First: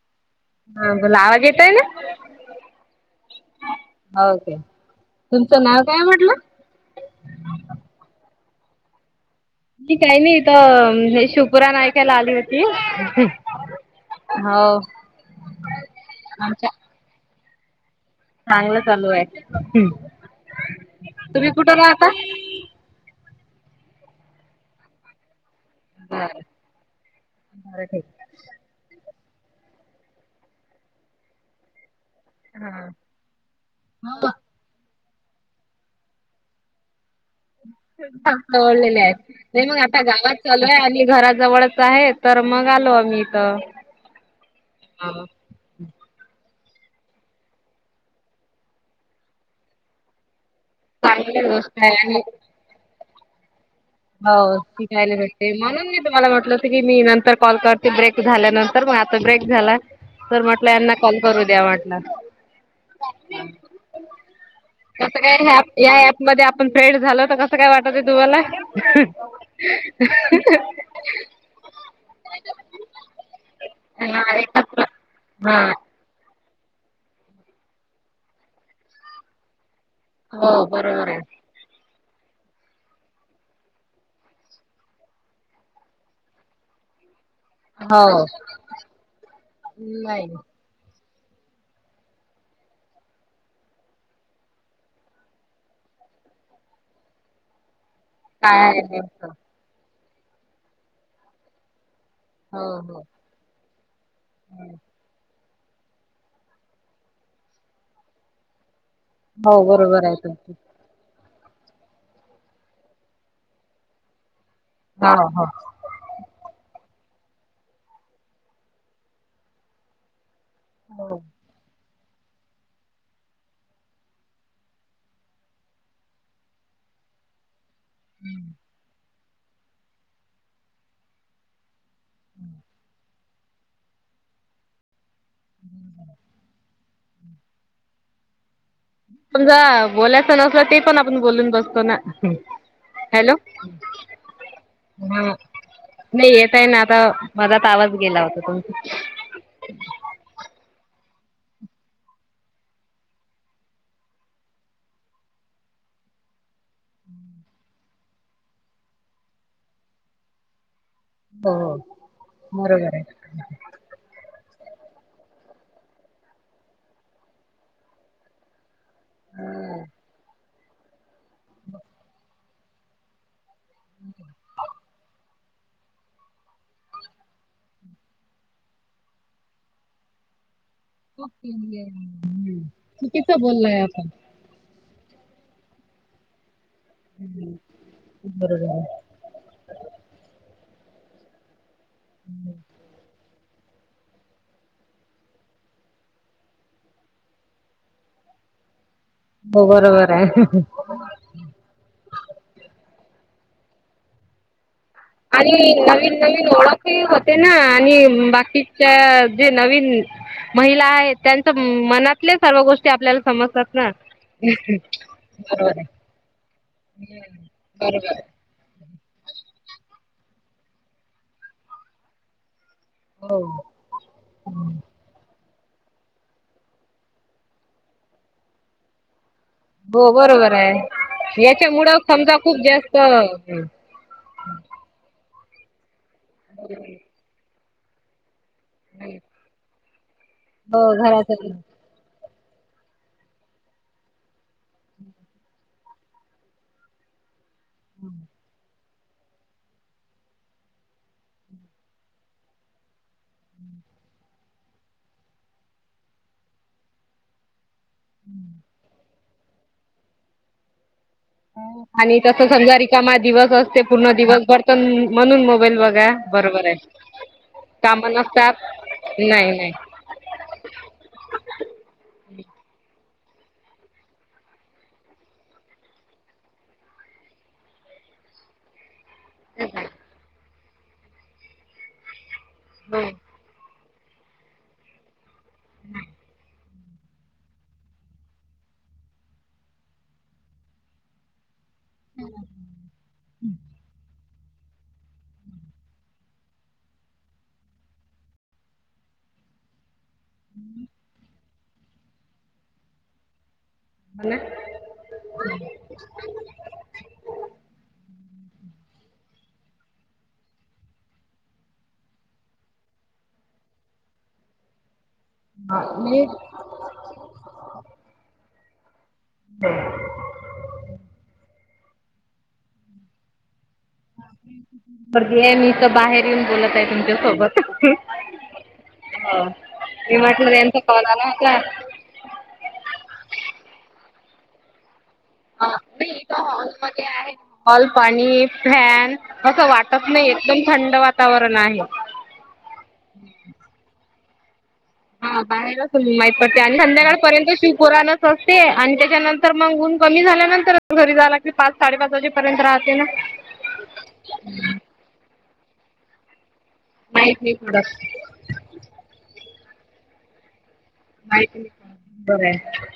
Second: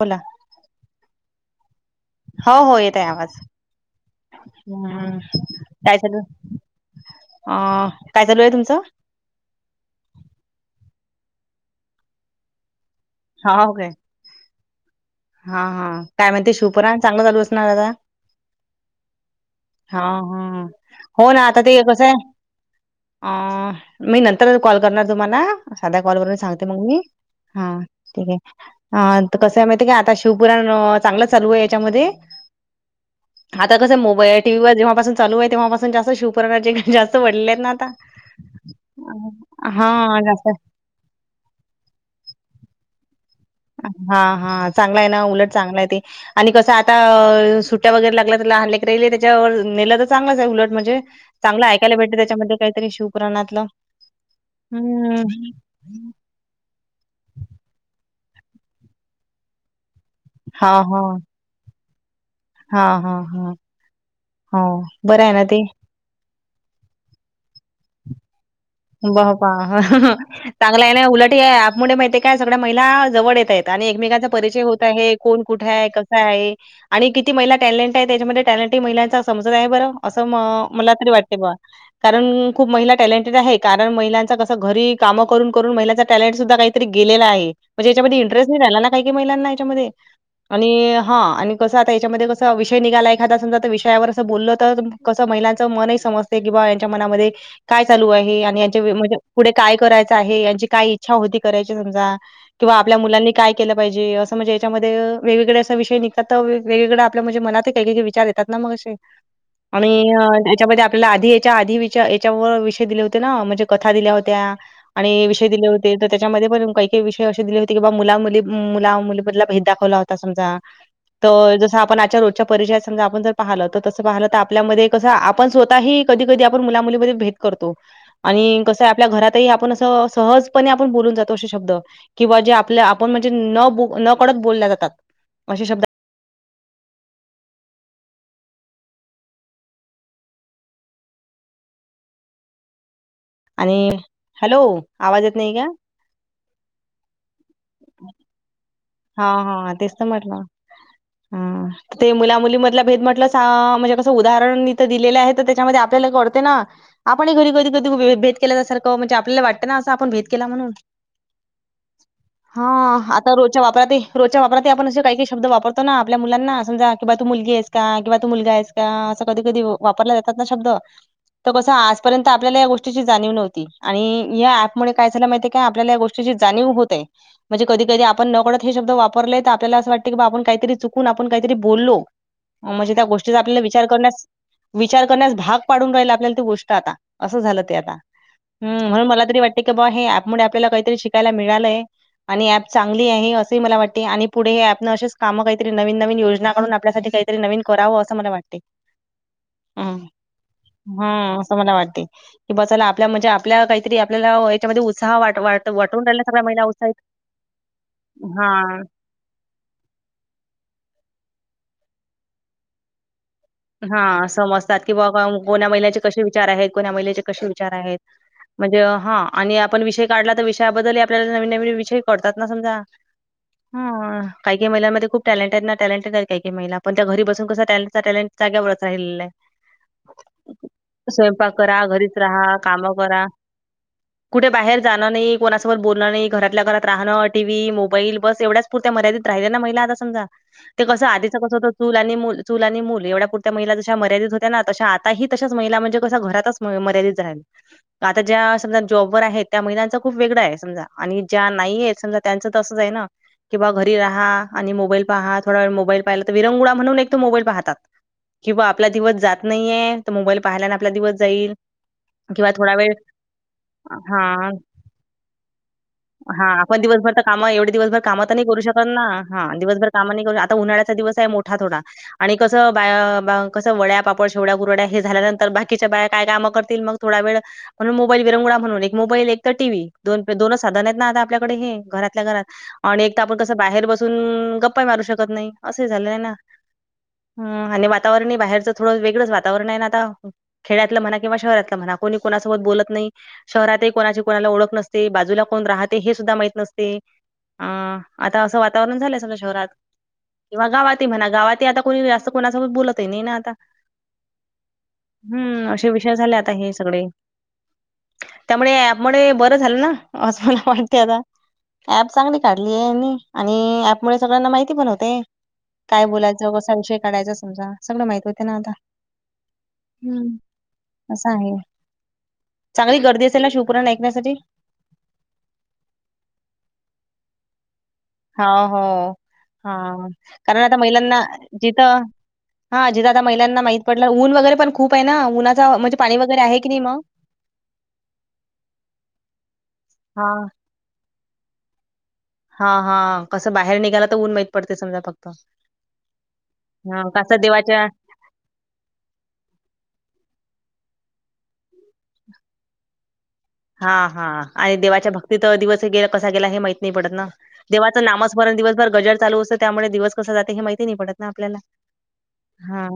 बोला. हा बोला आवाज येतोय ना? हो, हो येतय आवाज. हो काय. हम्म, काय झालं? अ काय चालू आहे तुमचं? काही नाही इथ, हे शिवपूराणन ऐकायला आली होती. हाव काय हाव हा, हा काय म्हणते शिवपुराण, चांगलं चालू असणार आता. चांगलं चालू आहे. हा, हा होना तुम्ही आता कुठं ते राहता? कसाय अ, मी नंतर कॉल करणार तुम्हाला साध्या कॉल वरून बरं सांगते मग मी, हां ठीक हाय, कसं आहे माहिती का आता शिवपुराण चांगलं चालूये याच्यामध्ये, आता कसं मोबाईल टीव्हीवर जेव्हापासून चालू हाय तेव्हा पासून जास्त शिवपुराणाचे जास्त वाढले आहेत ना आता दाखवलेले आहेत, नाही मग आता हा गावात जास्त चालू हाय आणि घराजवळच आहे, तर मग आलो आम्ही इथ. हा, हा चांगला हाय ना, उलट चांगल हाय ते आणि कसं आता, सुट्या वगैरे लागल्या तर लहानल्या लेकर राहिले त्याच्यावर नेलं तर चांगलंच हाय उलट म्हणजे. चांगली चांगलं गोष्ट आहे ऐकायला भेटंत आणि त्याच्यामध्ये काहीतरी शिव पुराणातलं. हो शिकायला भेटते, म्हणून मी तुम्हाला म्हटलं ठिकय मी नंतर कॉल करते ब्रेक झाल्यानंतर मग आता ब्रेक झालाय. तर हा म्हटलं यांना हा कॉल करू द्या म्हटलं. हा, हा, हा. हो कसं बरं आहे काय, ना ते ह्या ऍप मध्ये आपण फ्रेंड झालो तर कसं काय वाटतं तुम्हाला? ब, बा, हा हा. चांगला हाय ना उलट हे अँपमुळे माहितीय काय, सगळ्या महिला जवळ येत आहेत आणि एकमेकांचा परिचय होत आहे कोण कुठे आहे, कसा आहे आणि किती महिला टॅलेंट आहे त्याच्यामध्ये टॅलेंट ही महिलांचा समजत आहे बरं. असं म मला तरी वाटते बघा, कारण खूप महिला टॅलेंटेड आहेत. कारण महिलांचा कसं घरी कामं करून करून महिलांचा टॅलेंट सुद्धा काहीतरी गेलेला आहे. म्हणजे याच्यामध्ये इंटरेस्ट नाही झाला ना काही, काही महिलांना याच्यामध्ये. आणि हा आणि कसं आता याच्यामध्ये कस विषय निघाला एखादा समजा तर विषयावर असं बोलल तर कसं महिलांचं मनही समजते कि बा यांच्या मनामध्ये काय चालू आहे याच्या, म्हणजे पुढे काय करायचं आहे यांची काय इच्छा होती करायची समजा किंवा आपल्या मुलांनी काय केलं पाहिजे, असं म्हणजे याच्यामध्ये वेगवेगळे असा विषय निघ त्यात वेगळं वेगळं आपल्या म्हणजे मनात काही, काही विचार येतात ना मग असे. आणि हेच्यामध्ये आपल्याला आधी हेच्या आधी याच्यावर विषय दिले होते ना, म्हणजे कथा दिल्या होत्या आणि विषय दिले हो ते तर त्येच्यामध्ये पण काही काही विषय असे दिले होते की बा, मुला- मुली, मुला- मुली बदला भेद दाखवला होता समजा. हो तर, जसं आपण आजच्या रोजच्या परिचयात समजा आपण जर पाहिलं, तर तसं पाहिलं तर आपल्यामध्ये कसं आपण स्वतःही कधी, कधी आपण मुला- मुलीमध्ये भेद करतो. आणि कसं आपल्या घरातही आपण असं सहजपणे आपण बोलून जातो असे शब्द. किंवा जे आपल्या आपण म्हणजे न, न कडत बोलल्या जातात असे शब्द. समजा, बोलायचं नसल ते पण आपण बोलून बसतो ना. हॅलो! आणि हॅलो, आवाज येत नाही का? नाही येत आहे ना आता, माझाच आवाज गेला होता. तुमचा हा, हा तेच तर म्हटलं हा ते मुला- मुलीमधला भेद म्हटलं सा, म्हणजे कसं उदाहरण इथं दिलेलं आहे तर त्याच्यामध्ये आपल्याला कळते ना. आपणही घरी कधी, कधी भेद केल्याच सारखं म्हणजे आपल्याला वाटतं ना असं आपण भेद केला म्हणून. हा, आता रोज च्या वापरात ते रोजच्या वापरात ही आपण असे काही काही शब्द वापरतो ना, आपल्या मुलांना समजा कि बा तू मुलगी आहेस‌. का किंवा तू मुलगा आहेस का असं कधी कधी वापरला जातात ना शब्द. तर कसं आजपर्यंत आपल्याला या गोष्टीची जाणीव नव्हती आणि या ऍप मुळे काय झालं माहिती आपल्या या गोष्टीची जाणीव होते, म्हणजे कधी कधी आ पण नकळत हे शब्द वापले तर आपल्याला अस वाटतं की बा आपण काहीतरी चु चुकुण आपण काहीतरी बोललो म्हणजे त्या गोष्टीचा आपल्याला विचार करण्यास विचार करण्यास भाग पाडून राहिल आपल्याला ती गोष्ट आता. असं झालं ते आता, हम्म म्हणून मला तरी वाटत की बाबा हे अँपमुळे आपल्याला काहीतरी शिकायला मिळालंय. आणि या आणि असंही मला वाटते आणि पुढे हे अँप ने असेच काम काहीतरी नवीन नवीन योजना आपल्यासाठी काहीतरी नवीन करावं असं मला वाटते. हो बरोबर आहे. हम्म असं मला वाटते, की बा चला आपल्या म्हणजे आपल्या काहीतरी आपल्याला त्यांच्यामध्ये उत्साह वाट वाट वाटून राहिला सगळ्या महिला उत्साही ते ना आणि बाकीच्या जे नवीन महिला आहे त्यांच मनातले सर्व गोष्टी आपल्याला समजतात. ना. हा समजतात की बाबा कोण्या महिलाचे कसे विचार आहेत, कोण्या महिलेचे कसे विचार आहेत. म्हणजे हा आणि आपण विषय काढला तर विषयाबद्दलही आपल्याला नवीन नवीन विषय कळतात ना. समजा हो हो. ह काही काही महिलांमध्ये खूप टॅलेंट आहेत ना टॅलेंटेड आहेत काही काही महिला पण त्या घरी बसून कसा त्यांचा टॅलेंट जागेवर राहिलेल. हो बरोबर आहे, करा, याच्यामुळ घरीच समजा राहा, खूप कामं जास्त करा. कुठे बाहेर जाणं नाही कोणासोबत बोलणं नाही घरातल्या घरात राहणं टीव्ही, मोबाईल बस एवढ्याच पुरत्या मर्यादित राहिल्या ना महिला आता समजा ते कसं आधीच कस होतं चूल आणि मूल, चूल आणि मूल एवढा पुरत्या महिला जशा मर्यादेत होत्या ना तशा आता ही तशाच महिला म्हणजे कस घरातच मर्यादेत राहतात. आता ज्या समजा जॉबवर आहेत त्या महिलांचं खूप वेगळं आहे समजा आणि ज्या नाही आहेत समजा त्यांचं तर असंच ना. किंवा घरी राहा आणि मोबाईल पहा थोडावेळ मोबाईल पाहिला तर विरंगुळा म्हणून एकतर मोबाईल पाहतात. किंवा आपला दिवस जात नाहीये तर मोबाईल पाहाला ना आपला दिवस जाईल. आणि तस किंवा थोडा समजा वेळ रिकामा दिवस असते पूर्ण दिवसभर तर म्हणून मोबाईल बघा. हा बरोबर आहे आपण दिवसभर तर कामं एवढी दिवसभर कामं तर नाही करू शकत ना हा नाही नाही दिवसभर. काम नाही करू आता उन्हाळ्याचा दिवस आहे मोठा थोडा आणि कसं‌. कसं बाया बा कसं वड्या पापड शेवड्या कुरड्या हे झाल्यानंतर बाकीच्या बाया काय कामं करतील मग थोडा वेळ- म्हणून मोबाईल विरंगुळा म्हणून एक मोबाईल एक तर टीव्ही दोन दोनच साधन आहेत ना आता आपल्याकडे हे घरातल्या घरात. हो आणि एक तर हो आपण कसं बाहेर बसून गप्पा ही मारू शकत नाही, असे झालेलं ना. हमं आणि वातावरण ही बाहेरचं थोडं वेगळंच वातावरण आहे ना आता, खेड्यातलं म्हणा किंवा शहरातलं. आता म्हणा कोणी कोणासोबत बोलत नाही शहरात ही कोणाची. कोणाला ओळख नसते, बाजूला कोण राहते हे सुद्धा माहीत नसते. आ आता असं वातावरण झालंय सगळ्या शहरात. किंवा गावातही म्हणा गावातही आता कोणी जास्त कोणासोबत बोलतही नाही ना आता. ना हम्म असे विषय झाले आता हे सगळे. त्यामुळे ऍपमुळे बरं झालं ना असं मला वाटतंय आता. ऍप चांगली काढली आहे यांनी आणि ऍपमुळे सगळ्यांना माहिती पण होतंय. काय बोलायचं, कसा विषय काढायचा, समजा सगळं माहती होतेय ना आता. हो हम्म असं आहे, चांगली गर्दी असेल ना शिवपुराण ऐकण्यासाठी. बरी आहे मी इथं बाहेर येऊन बोलत आहे तुमच्यासोबत. हा हो हो हा मी म्हटलं कारण आता त्यांचा कॉल महिलांना आला होता जिथं हा जिथे आता महिलांना माहित पडलं ऊन वगैरे पण खूप ना उन्हाचा म्हणजे पाणी वगैरे. आहे की नाही मग? हॉलमध्ये आहे, हॉल पाणी फॅन असं वाटत नाही हां, एकदम थंड वातावरण आहे. हा हा कसं बाहेर निघाला तर ऊन माहित पडते समजा फ हा बाहेरच उभी आहे, माहीत पडते आणि कसं संध्याकाळपर्यंतच देवाच्या शिवपोरानं असते आणि त्याच्यानंतर मग ऊन कमी झाल्यानंतर घरी जायला लागते, पाच साडेपाच वाजेपर्यंत राहते ना. हा हा आणि देवाच्या भक्तीतीत दिवस गेला कसा गेला हे माहित नाही पडत ना देवाचं नामस. बरेच दिवसभर गजर चालू असते त्यामुळे दिवस कसा जाते हे माहिती ते नाही पडत ना आपल्याला हा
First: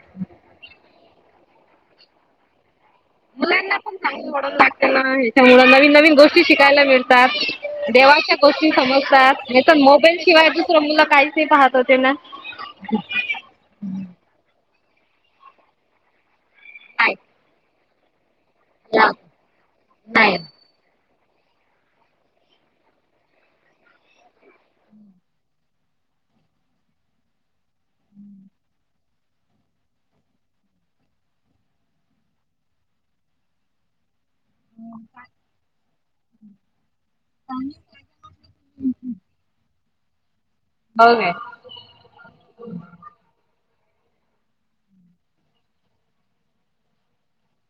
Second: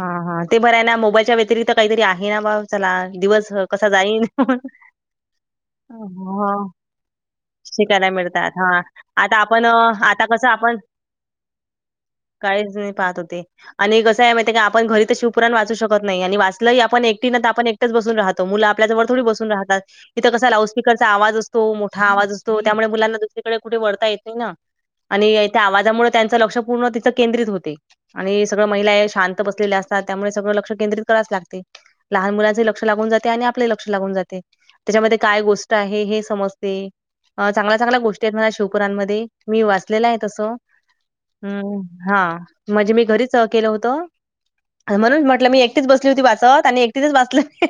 हा हा ते बरय ना मोबाईलच्या व्यतिरिक्त काहीतरी आहे ना मग चला दिवस कसा जाईल त्यामुळे नवीन नवीन गोष्टी शिकायला मिळतात शिकायला देवाच्या मिळतात. गोष्टी हां. समजतात. आता नाही आपण अ, तर मोबाईल आता कसं शिवाय आपण दुसरं मुलं काहीच नाय पाहत होते ना. काहीच नाही पाहत होते. आणि कसं आहे माहितीय का आपण घरी ते शिवपुराण वाचू शकत नाही आणि वाचलंही आपण एकटीने तर आपण एकटी इथंच बसून राहतो मुलं आपल्या जवळ थोडी बसून राहतात इथं कसं लाऊड स्पिकरचा आवाज असतो मोठा आवाज असतो त्यामुळे मुलांना दुसरीकडे कुठे वळता येत नाही ना. आणि त्या आवाजामुळे त्यांचं लक्ष पूर्ण तिथं केंद्रित होते आणि सगळं महिलाया शांत तिथं बसलेले असतात त्यामुळे सगळं लक्ष केंद्रित कराच लागते, लहान मुलांचे लक्ष लागून जाते आणि आपले लक्ष लागून जाते त्याच्यामध्ये काय गोष्ट आहे हे समजते अ चांगल्या चांगल्या गोष्टी ते ना शिवपुराणमध्ये मी वाचलेलं आहे तस नो वे [unintelligible] हम्म हा म्हणजे मी घरीच केलं होतं. म्हणून म्हटलं मी एकटीच बसली होती वाचत आणि एकटीचच वाचलं मी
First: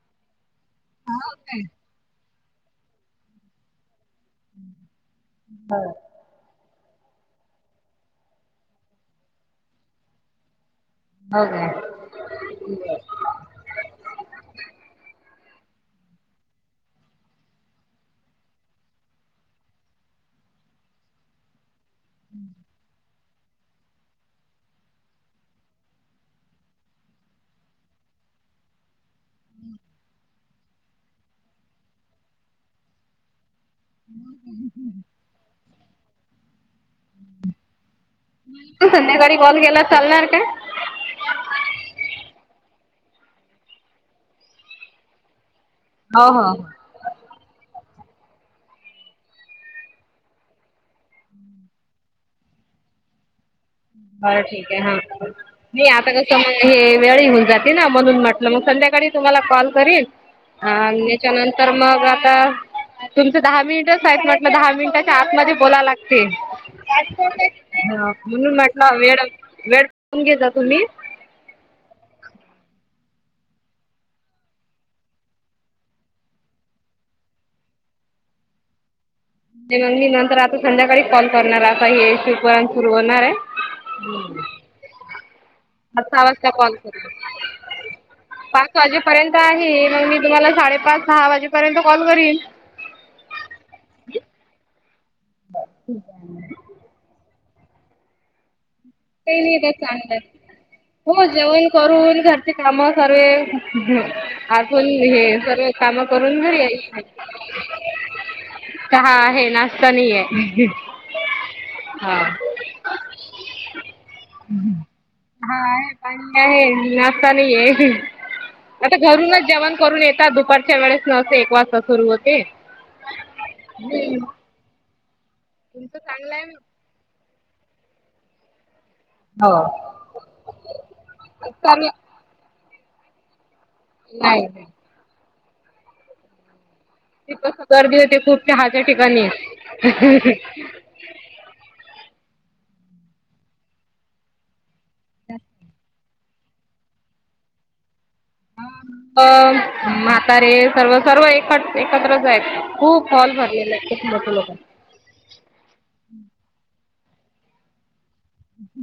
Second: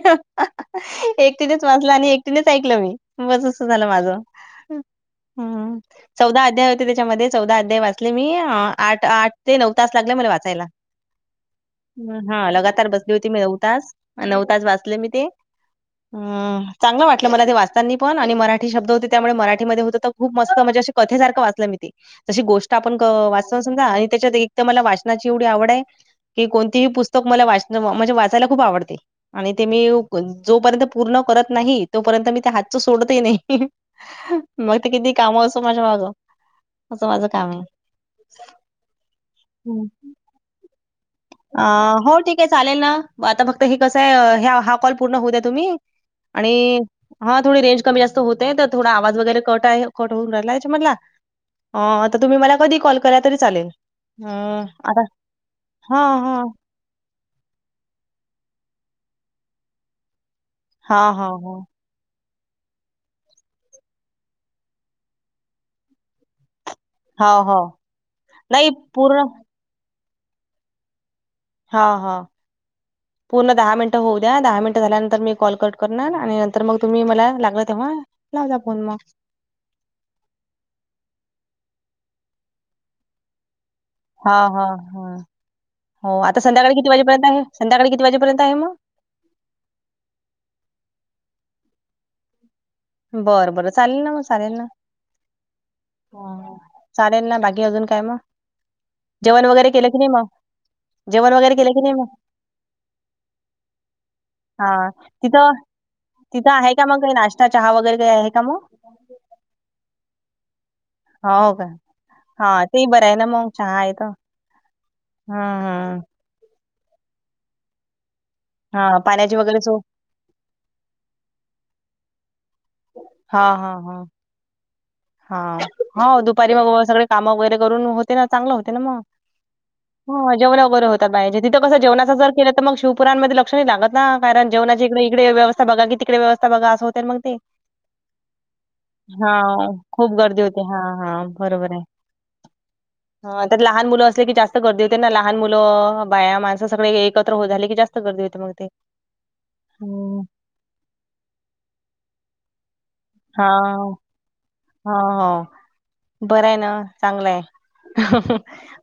एकटीनेच वाचलं आणि एकटीनेच ऐकलं मी बस असं झालं माझं. हम्. चौदा अध्याय होते त्याच्यामध्ये चौदा अध्याय वाचले मी आ आठ आठ ते नऊ तास लागले मला वाचायला. हा हा लगातार बसली होती मी नऊ तास नऊ तास वाचले मी ते. हम चांगलं वाटलं मला ते वाचतानी पण आणि मराठी शब्द होते त्यामुळे मराठीमध्ये होत तर खूप मस्त म्हणजे अशी कथे सारखं वाचलं मी ते जशी गोष्ट आपण क वाचतो समजा आणि त्याच्यात, एक तर मला वाचनाची एवढी आवड आहे. कि कोणतीही पुस्तक मला वाचणं म्हणजे वाचायला खूप आवडते. आणि ते मी जोपर्यंत पूर्ण करत नाही तोपर्यंत, मी ते हातच सोडतही नाही. मग ते किती काम असो, माझ्या माग असं माझं काम आहे. तू संध्याकाळी कॉल केला हं. चालणार का अ हो ठीक आहे चालेल ना, आता फक्त हे कसं आहे हा कॉल पूर्ण होऊ, द्या तुम्ही आणि हा थोडी रेंज कमी जास्त होतेय, तर थोडा आवाज वगैरे, कट आहे कट होऊन राहिला याच्या मदला अ आता तुम्ही मला कधी ही कॉल करा तरी चालेल. अ, बर ठीक, आहे आता हा- नाही आता हां, कसं हां. हे वेळ होऊन, जाते ना म्हणून म्हटलं मग संध्याकाळी तुम्हाला कॉल करीन. हा हां, हां, हां. त्याच्यानंतर, मग आता तुमचं दहा मिनिटच आहेत म्हटलं दहा मिनिटाच्या आतमध्ये बोलावे लागते. हो, हो. म्हणून नाही म्हटला वेळ, पूर्ण वेळून [unintelligible] घेता तुम्ही? हा हा. पूर्ण दहा मिनटं होऊ द्या. दहा मिनटं झाल्यानंतर, मी कॉल कट करणार. आणि नंतर मग, मला लागल तेव्हा लावता फोन मग. मी नंतर आता संध्याकाळी कॉल करणार, आता हे शिवपुरान सुरू होणार आहे. हा, हा, ह. हो, सहा आता वाजता संध्याकाळी कॉल किती करेन वाजेपर्यंत आहे? संध्याकाळी किती वाजेपर्यंत आहे मग? पर्यंत आहे, मग मी तुम्हाला साडेपाच, सहा वाजेपर्यंत कॉल करीन. बरं बरं, चालेल ना. मग चालेल ना. चालेल ना. बाकी अजून काय मग? काही जेवण नाही वगैरे त्यात केलं की नाही मग? चांगलं हो वगैरे जेवण केलं की नाही मग? करून, घरचे काम सर्वे, आजून हां. हे तिथं सर्व कामं करून तिथं घरी आहे का मग यायचं काही नाश्ता, चहा वगैरे? काही आहे का मग? चहा आहे, नाश्ता नाहीये. होव काय? हा, ते बरं आहे ना मग चहा आहेे तर. हा, हं, चहा आहे, हं. पाणी आहे, नाश्ता नाहीये. आता हां, पाण्याची घरूनच वगैरे जेवण सोय करून येतात. दुपारच्या वेळेस न एक वाजता सुरू होते. हा, हा, हा. हा, तुमचं हाव, चांगलं आहे दुपारी मग सगळे काम वगैरे करून होते ना, चांगलं होते ना मग. हा जेवल्यावर बरं होतात बाया, तिथं कसं जेवणाच जर केलं, तर मग शिवपुरांनमध्ये लक्ष नाही लागत. हा कारण जेवणाची इकडे इकडे व्यवस्था बघा की, तिकडे व्यवस्थ बघा अस होत ते कस गर्दी होते खूप चहाच्या ठिकाणी. हा बरोबर आहे, लहान मुलं असले की, जास्त गर्दी हो ते ना लहान मुलं, बाया माणसं सगळे एकत्र झाले की, जास्त गर्दी होते मग ते हो. म्हातारे सर्व सर्व एक एकत्रच आहेत. खूप हॉल हा भरलेला आहे, खूप मोठे लोकायेत. हा हं, बरय ना, चांगलंय.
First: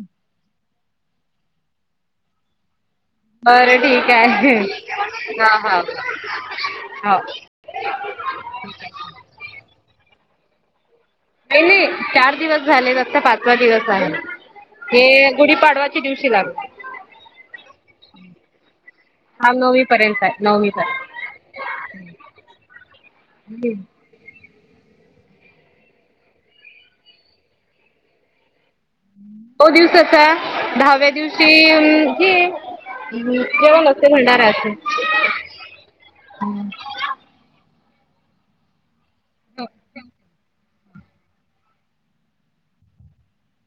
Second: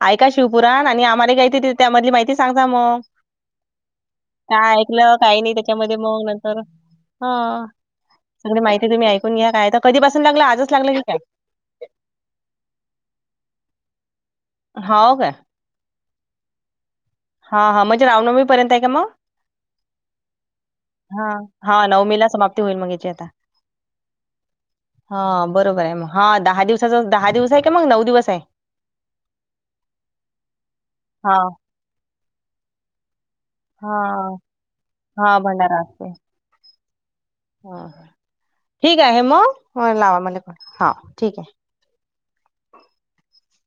ऐका शिव पुराण आणि आम्हाला गय त त्या मधली माहिती सांगा मग. बरं ठीक आहे काय ऐकलं, काही नाही हा हा त्याच्यामध्ये, मग नंतर हो. हा सगळी माहिती तुम्ही ऐकून घ्या, काय तर कधीपासून लागलं? आजच लागलं की काय? नाही नाही. चार दिवस झाले, आता पाचवा दिवस आहे. हे हो काय गुढीपाडवा च्या दिवशी लाग हा हा म्हणजे रावनवमीपर्यंत आहे का मग? हा नवमीपर्यंत. हा, हा नवमीला समाप्ती होईल, मग याची आता. हा बरोबर आहे मग. हा दहा दिवसाचा, दहा दिवस आहे की, मग नऊ दिवस आहे? [unintelligible] दिवसाचा, दहाव्या हा दिवशी अं हे जेवणं असते हा भंडारा असतो. हा भंडारा असते. हा, ठीक आहे मग. लावा मला फोन. हा, ठीक आहे.